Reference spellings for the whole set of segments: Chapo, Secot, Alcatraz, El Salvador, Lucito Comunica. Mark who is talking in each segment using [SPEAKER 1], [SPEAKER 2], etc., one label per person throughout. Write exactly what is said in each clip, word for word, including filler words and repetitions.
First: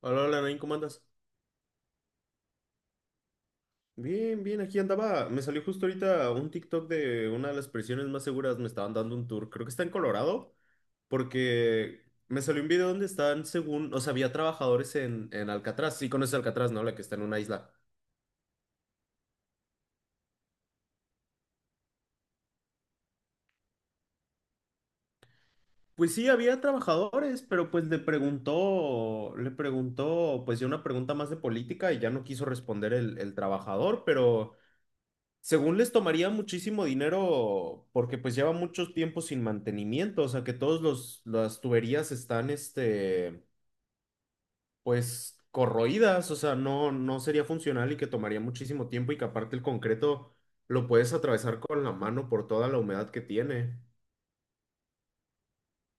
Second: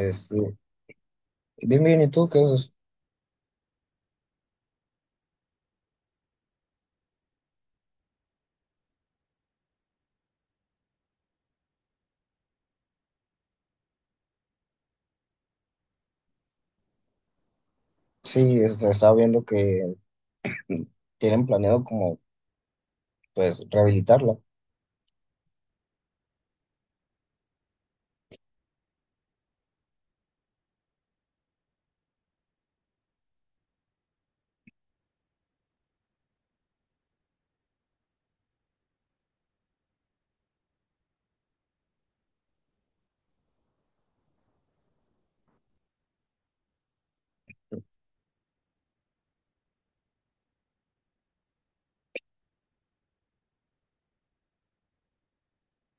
[SPEAKER 1] Hola, hola, Nain, ¿cómo andas?
[SPEAKER 2] Bien, bien, ¿y tú qué haces?
[SPEAKER 1] Bien, bien, aquí andaba. Me salió justo ahorita un TikTok de una de las prisiones más seguras. Me estaban dando un tour. Creo que está en Colorado, porque me salió un video donde están, según, o sea, había trabajadores en, en Alcatraz. Sí, conoces Alcatraz, ¿no? La que está en una isla.
[SPEAKER 2] Sí, este, estaba viendo que tienen planeado como, pues, rehabilitarla.
[SPEAKER 1] Pues sí, había trabajadores, pero pues le preguntó, le preguntó, pues ya una pregunta más de política y ya no quiso responder el, el trabajador, pero. Según les tomaría muchísimo dinero porque pues lleva mucho tiempo sin mantenimiento, o sea que todos los las tuberías están este pues corroídas, o sea, no no sería funcional y que tomaría muchísimo tiempo y que aparte el concreto lo puedes atravesar con la mano por toda la humedad que tiene.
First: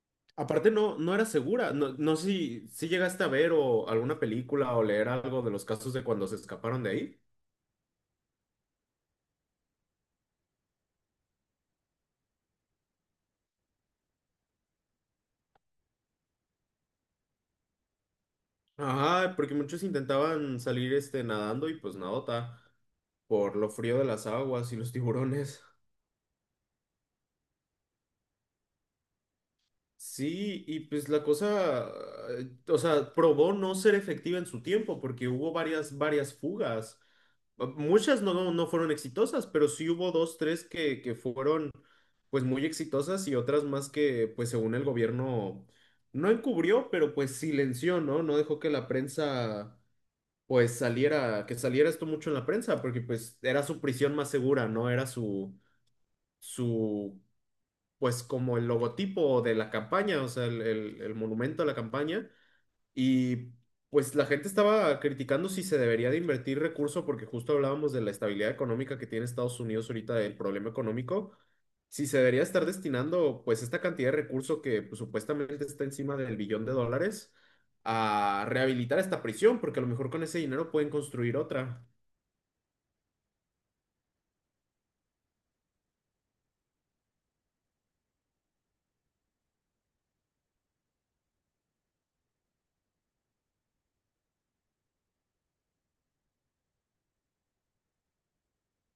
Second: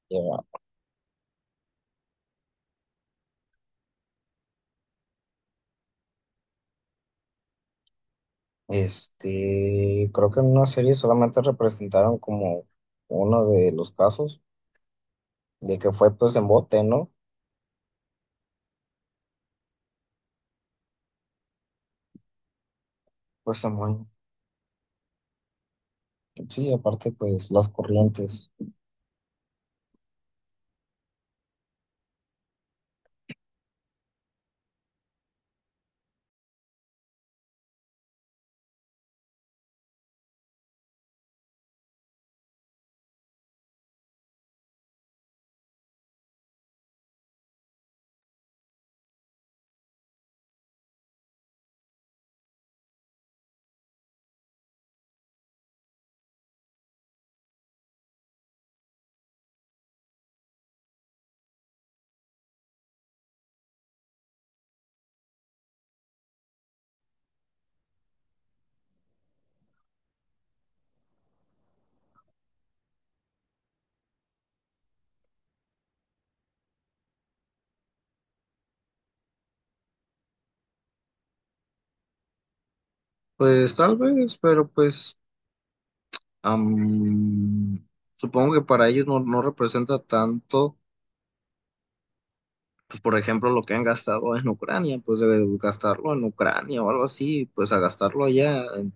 [SPEAKER 2] Ya.
[SPEAKER 1] Aparte no no era segura, no no sé si si llegaste a ver o alguna película o leer algo de los casos de cuando se escaparon de ahí.
[SPEAKER 2] Este, creo que en una serie solamente representaron como uno de los casos de que fue, pues, en bote, ¿no?
[SPEAKER 1] Ajá, porque muchos intentaban salir este nadando y pues nadota por
[SPEAKER 2] Pues,
[SPEAKER 1] lo frío de
[SPEAKER 2] en
[SPEAKER 1] las aguas y los tiburones.
[SPEAKER 2] Sí, aparte, pues, las corrientes.
[SPEAKER 1] Sí, y pues la cosa, eh, o sea, probó no ser efectiva en su tiempo porque hubo varias, varias fugas. Ah, muchas no, no fueron exitosas, pero sí hubo dos, tres que, que fueron pues muy exitosas y otras más que pues según el gobierno no encubrió, pero pues silenció, ¿no? No dejó que la prensa pues saliera, que saliera esto mucho en la prensa, porque pues era su prisión más segura, ¿no? Era su, su, pues como el logotipo de la campaña, o sea, el, el- el monumento a la campaña, y pues la gente estaba criticando si se debería de invertir recursos porque justo hablábamos de la estabilidad económica que tiene Estados Unidos ahorita, del problema económico, si se debería estar destinando pues esta cantidad de recursos que pues, supuestamente está encima del billón de dólares a rehabilitar esta prisión, porque a lo mejor con ese dinero pueden construir otra.
[SPEAKER 2] Pues, tal vez, pero pues, am, supongo que para ellos no, no representa tanto, pues por ejemplo, lo que han gastado en Ucrania, pues de gastarlo en Ucrania o algo así, pues a gastarlo allá, en,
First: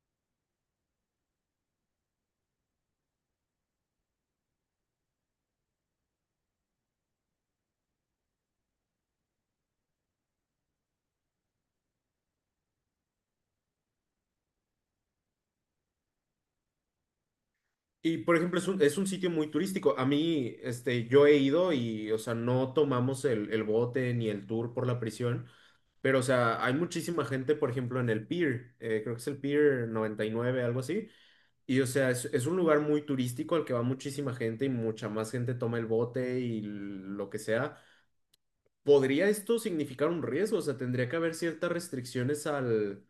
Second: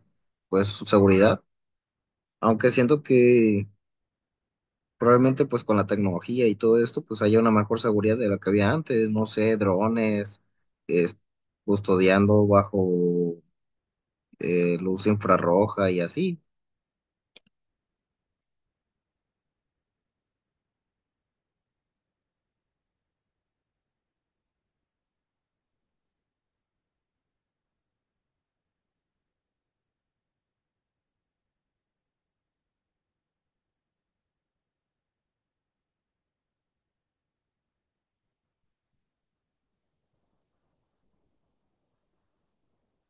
[SPEAKER 2] pues su seguridad. Aunque siento que probablemente pues con la tecnología y todo esto, pues haya una mejor seguridad de la que había antes, no sé, drones, es- custodiando bajo eh, luz infrarroja y así.
[SPEAKER 1] Y por ejemplo, es un, es un sitio muy turístico. A mí, este, yo he ido y, o sea, no tomamos el, el bote ni el tour por la prisión. Pero, o sea, hay muchísima gente, por ejemplo, en el Pier, eh, creo que es el Pier noventa y nueve, algo así. Y, o sea, es, es un lugar muy turístico al que va muchísima gente y mucha más gente toma el bote y lo que sea. ¿Podría esto significar un riesgo? O sea, tendría que haber ciertas restricciones al,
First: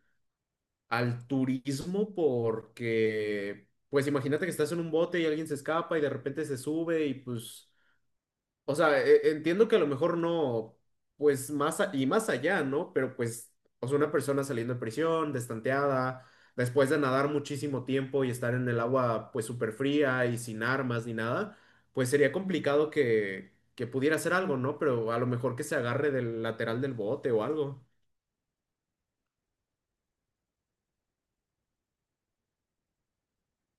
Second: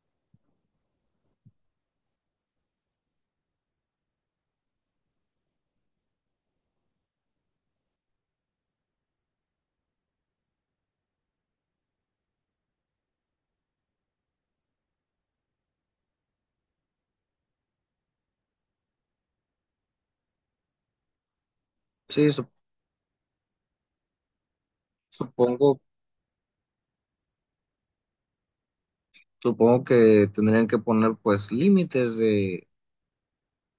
[SPEAKER 1] al turismo porque, pues imagínate que estás en un bote y alguien se escapa y de repente se sube y pues o sea, e- e, entiendo que a lo mejor no, pues más a- y más allá, ¿no? Pero pues, o sea, una persona saliendo de prisión, destanteada, después de nadar muchísimo tiempo y estar en el agua pues súper fría y sin armas ni nada, pues
[SPEAKER 2] Sí,
[SPEAKER 1] sería
[SPEAKER 2] sup-
[SPEAKER 1] complicado que, que pudiera hacer algo, ¿no? Pero a lo mejor que se
[SPEAKER 2] supongo,
[SPEAKER 1] agarre del lateral del bote o algo.
[SPEAKER 2] supongo que tendrían que poner pues límites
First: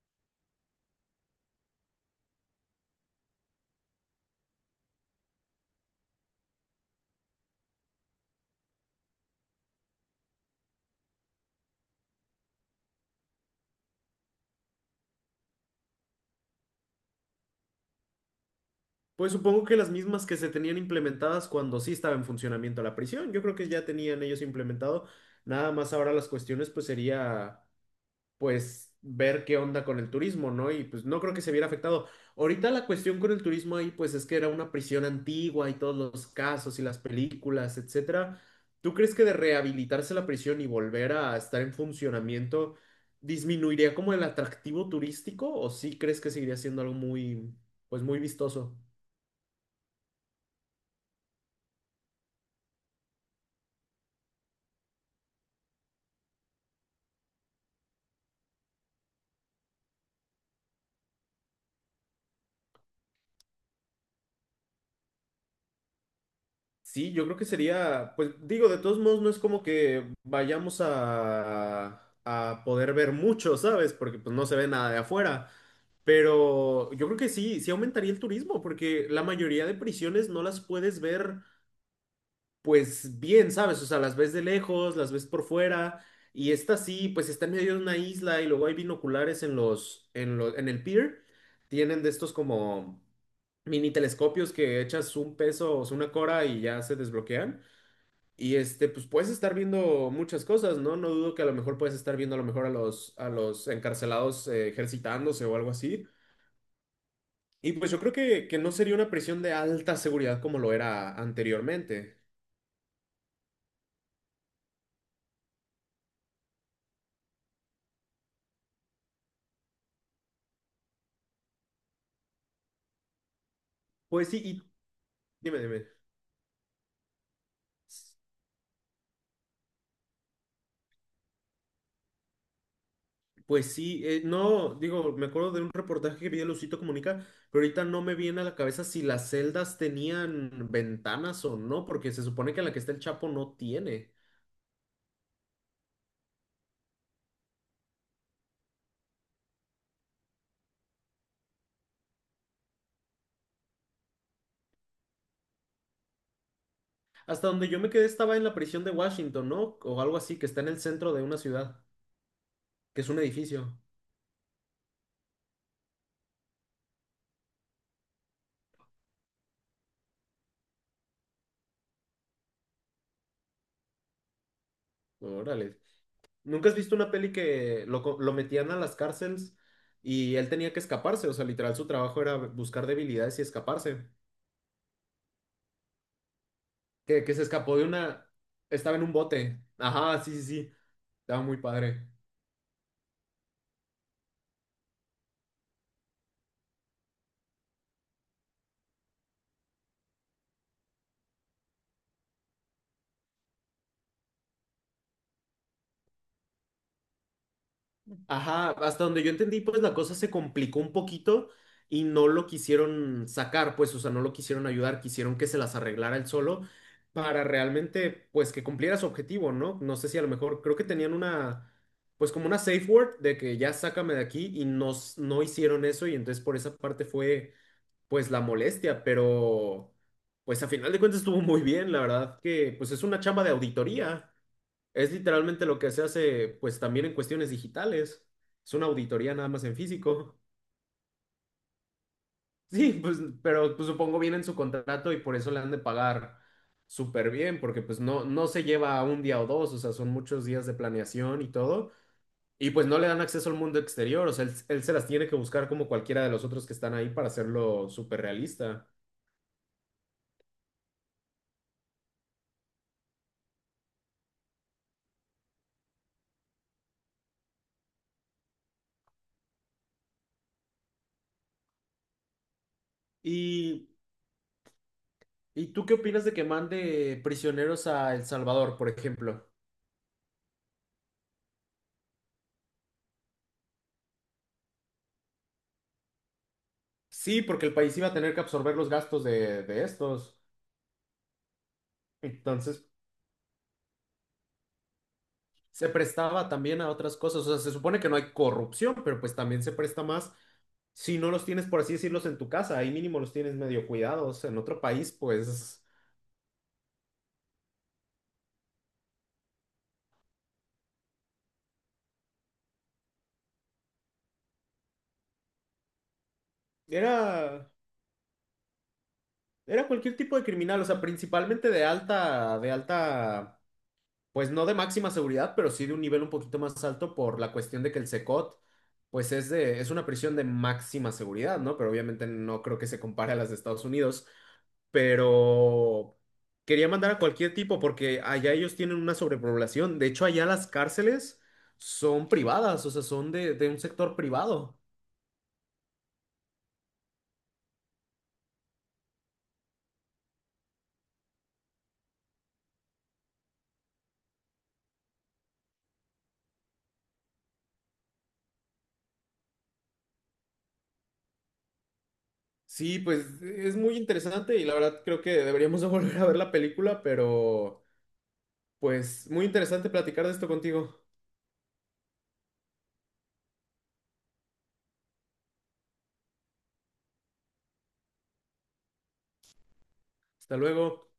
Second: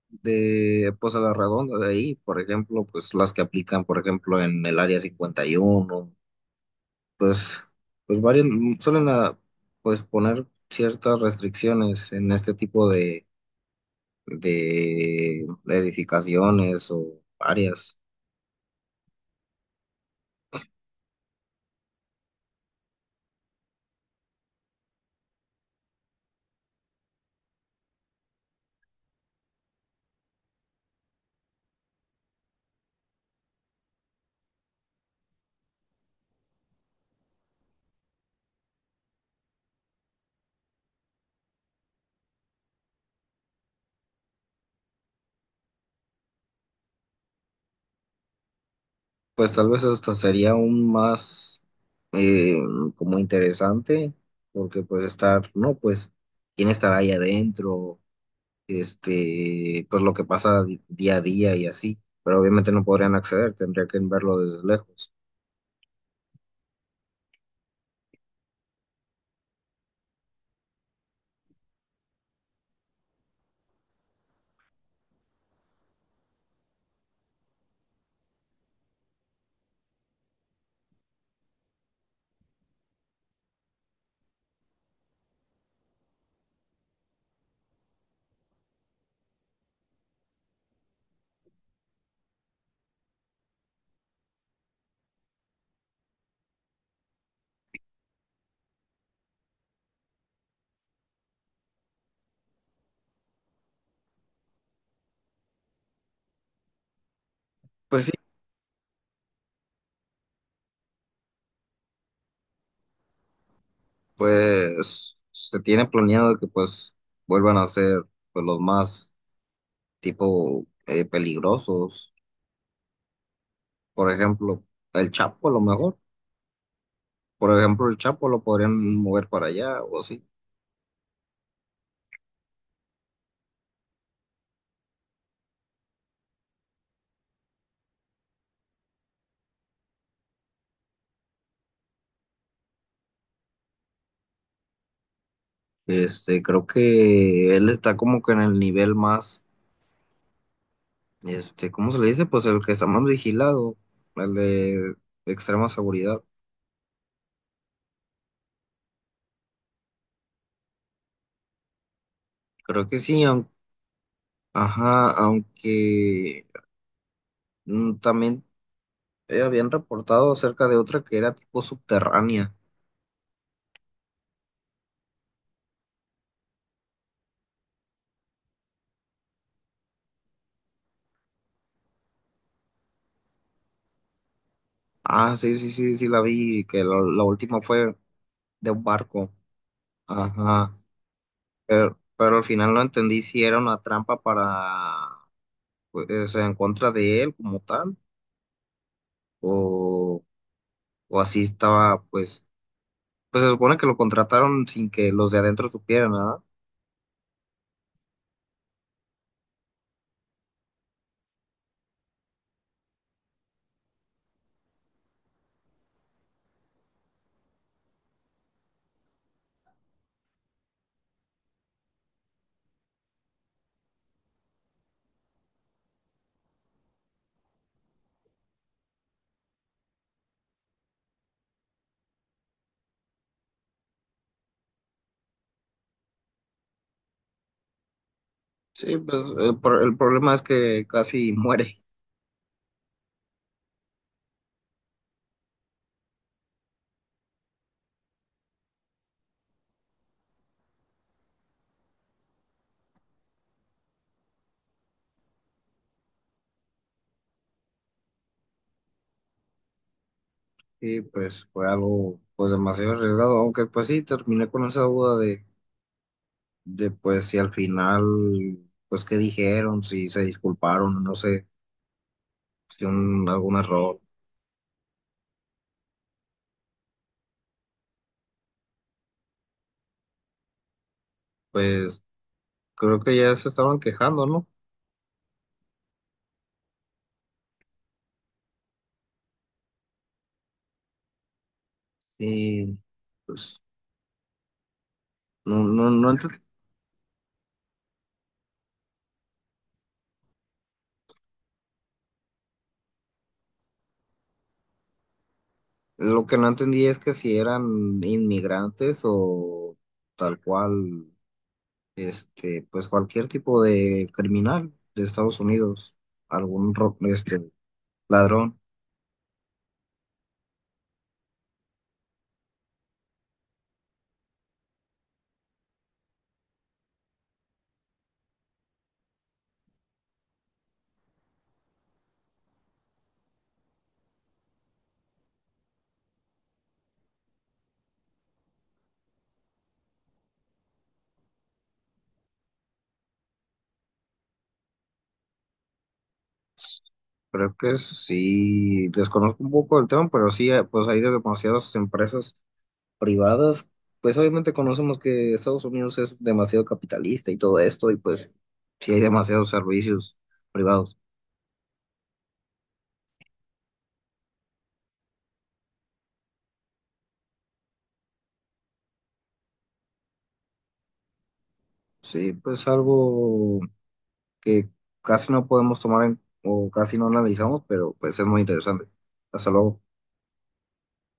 [SPEAKER 2] de pues a la redonda de ahí, por ejemplo, pues las que aplican, por ejemplo, en el área cincuenta y uno, pues pues varios suelen ah, pues poner ciertas restricciones en este tipo de de edificaciones o áreas.
[SPEAKER 1] Pues supongo que las mismas que se tenían implementadas cuando sí estaba en funcionamiento la prisión, yo creo que ya tenían ellos implementado, nada más ahora las cuestiones pues sería pues ver qué onda con el turismo, ¿no? Y pues no creo que se viera afectado. Ahorita la cuestión con el turismo ahí, pues es que era una prisión antigua y todos los casos y las películas, etcétera. ¿Tú crees que de rehabilitarse la prisión y volver a estar en funcionamiento disminuiría como el atractivo turístico o sí crees que seguiría siendo algo muy, pues muy vistoso?
[SPEAKER 2] Pues tal vez esto sería aún más eh, como interesante, porque pues estar, no, pues quién estará ahí adentro, este, pues lo que pasa di- día a día y así, pero obviamente no podrían acceder, tendría que verlo desde lejos.
[SPEAKER 1] Sí, yo creo que sería, pues digo, de todos modos no es como que vayamos a, a poder ver mucho, ¿sabes? Porque pues no se ve nada de afuera. Pero yo creo que sí, sí aumentaría el turismo, porque la mayoría de prisiones no las puedes ver pues bien, ¿sabes? O sea, las ves de lejos, las ves por fuera, y esta sí, pues está en medio de una isla y luego hay binoculares en los, en lo- en el pier, tienen de estos como mini telescopios que echas un peso o sea, una cora y ya se desbloquean. Y este, pues puedes estar viendo muchas cosas, ¿no? No dudo que a lo mejor puedes estar viendo a lo mejor a los, a los encarcelados eh, ejercitándose o algo así. Y pues yo
[SPEAKER 2] Pues sí,
[SPEAKER 1] creo que, que no sería una prisión de alta seguridad como lo era anteriormente.
[SPEAKER 2] pues se tiene planeado que pues vuelvan a ser pues los más tipo eh, peligrosos, por
[SPEAKER 1] Pues sí, y
[SPEAKER 2] ejemplo, el Chapo a lo
[SPEAKER 1] dime, dime.
[SPEAKER 2] mejor, por ejemplo, el Chapo lo podrían mover para allá o así.
[SPEAKER 1] Pues sí, eh, no, digo, me acuerdo de un reportaje que vi de Lucito Comunica, pero ahorita no me viene a la cabeza si las celdas tenían ventanas o no, porque se supone que la que está el Chapo no tiene.
[SPEAKER 2] Este, creo que él está como que en el nivel más, este, ¿cómo se le dice? Pues el que está más vigilado, el de extrema seguridad.
[SPEAKER 1] Hasta donde yo me quedé estaba en la prisión de Washington, ¿no? O algo así, que está en el centro de una ciudad,
[SPEAKER 2] Creo que
[SPEAKER 1] que es un
[SPEAKER 2] sí, aun-
[SPEAKER 1] edificio.
[SPEAKER 2] ajá, aunque mm, también eh, habían reportado acerca de otra que era tipo subterránea.
[SPEAKER 1] Órale. ¿Nunca has visto una peli que lo, co- lo metían a las cárceles y él tenía que escaparse? O sea, literal, su trabajo era buscar debilidades y escaparse.
[SPEAKER 2] Ah, sí, sí, sí, sí, la vi, que la, la
[SPEAKER 1] Que, que se
[SPEAKER 2] última
[SPEAKER 1] escapó de
[SPEAKER 2] fue
[SPEAKER 1] una...
[SPEAKER 2] de un
[SPEAKER 1] Estaba en un
[SPEAKER 2] barco.
[SPEAKER 1] bote. Ajá, sí, sí, sí.
[SPEAKER 2] Ajá,
[SPEAKER 1] Estaba muy
[SPEAKER 2] pero,
[SPEAKER 1] padre.
[SPEAKER 2] pero al final no entendí si era una trampa para, pues, o sea, en contra de él como tal, o, o así estaba, pues, pues se supone que lo contrataron sin que los de adentro supieran, ¿verdad?
[SPEAKER 1] Ajá, hasta donde yo entendí, pues la cosa se complicó un poquito y no lo quisieron sacar, pues, o sea, no lo quisieron ayudar, quisieron que se las arreglara él solo para realmente, pues, que cumpliera su objetivo, ¿no? No sé si a lo mejor, creo que tenían una, pues, como una safe word de que ya sácame de aquí y no, s- no hicieron eso y entonces por esa parte fue, pues, la molestia, pero, pues, a final de cuentas estuvo muy bien, la verdad que, pues, es una chamba de auditoría. Es literalmente lo que se hace, pues también en cuestiones digitales. Es una
[SPEAKER 2] Sí, pues
[SPEAKER 1] auditoría nada
[SPEAKER 2] el,
[SPEAKER 1] más en
[SPEAKER 2] pro- el problema
[SPEAKER 1] físico.
[SPEAKER 2] es que casi muere.
[SPEAKER 1] Sí, pues, pero pues, supongo viene en su contrato y por eso le han de pagar súper bien, porque pues no, no se lleva un día o dos, o sea, son muchos días de planeación y todo. Y pues no le dan acceso al mundo exterior, o sea, él, él se las tiene que buscar como cualquiera de los otros que están ahí para hacerlo súper realista.
[SPEAKER 2] Y pues fue algo pues demasiado arriesgado, aunque pues sí, terminé con esa duda de, de pues si al final, pues qué dijeron, si se disculparon, no sé, si un, algún
[SPEAKER 1] ¿Y,
[SPEAKER 2] error,
[SPEAKER 1] y tú qué opinas de que mande prisioneros a El Salvador, por ejemplo?
[SPEAKER 2] pues creo que ya se estaban quejando, ¿no?
[SPEAKER 1] Sí, porque el país iba a tener que absorber los gastos de, de estos.
[SPEAKER 2] Y
[SPEAKER 1] Entonces,
[SPEAKER 2] pues no, no,
[SPEAKER 1] se
[SPEAKER 2] no ent-
[SPEAKER 1] prestaba también a otras cosas. O sea, se supone que no hay corrupción, pero pues también se presta más si no los tienes, por así decirlos, en tu casa. Ahí mínimo los tienes medio cuidados. En otro país, pues,
[SPEAKER 2] lo que no entendí es que si eran inmigrantes o tal cual, este, pues cualquier tipo de criminal de Estados Unidos, algún ro- este,
[SPEAKER 1] era,
[SPEAKER 2] ladrón.
[SPEAKER 1] era cualquier tipo de criminal. O sea, principalmente de alta, de alta pues no de máxima seguridad, pero sí de un nivel un poquito más alto por la cuestión de que el Secot, pues es de, es una prisión de máxima seguridad, ¿no? Pero obviamente no creo que se compare a las de Estados Unidos, pero quería mandar a cualquier tipo porque allá ellos tienen una sobrepoblación. De hecho, allá las cárceles son privadas, o sea, son de, de un sector privado.
[SPEAKER 2] Creo que sí, desconozco un poco el tema, pero sí, eh, pues hay demasiadas empresas privadas. Pues obviamente conocemos que Estados Unidos es demasiado capitalista y todo esto, y pues sí hay demasiados servicios privados.
[SPEAKER 1] Sí, pues es muy interesante y la verdad creo que deberíamos de volver a ver la película, pero pues muy interesante platicar de esto contigo.
[SPEAKER 2] Sí, pues algo que casi no podemos tomar en, o casi no analizamos, pero pues es muy interesante. Hasta luego.
[SPEAKER 1] Hasta luego.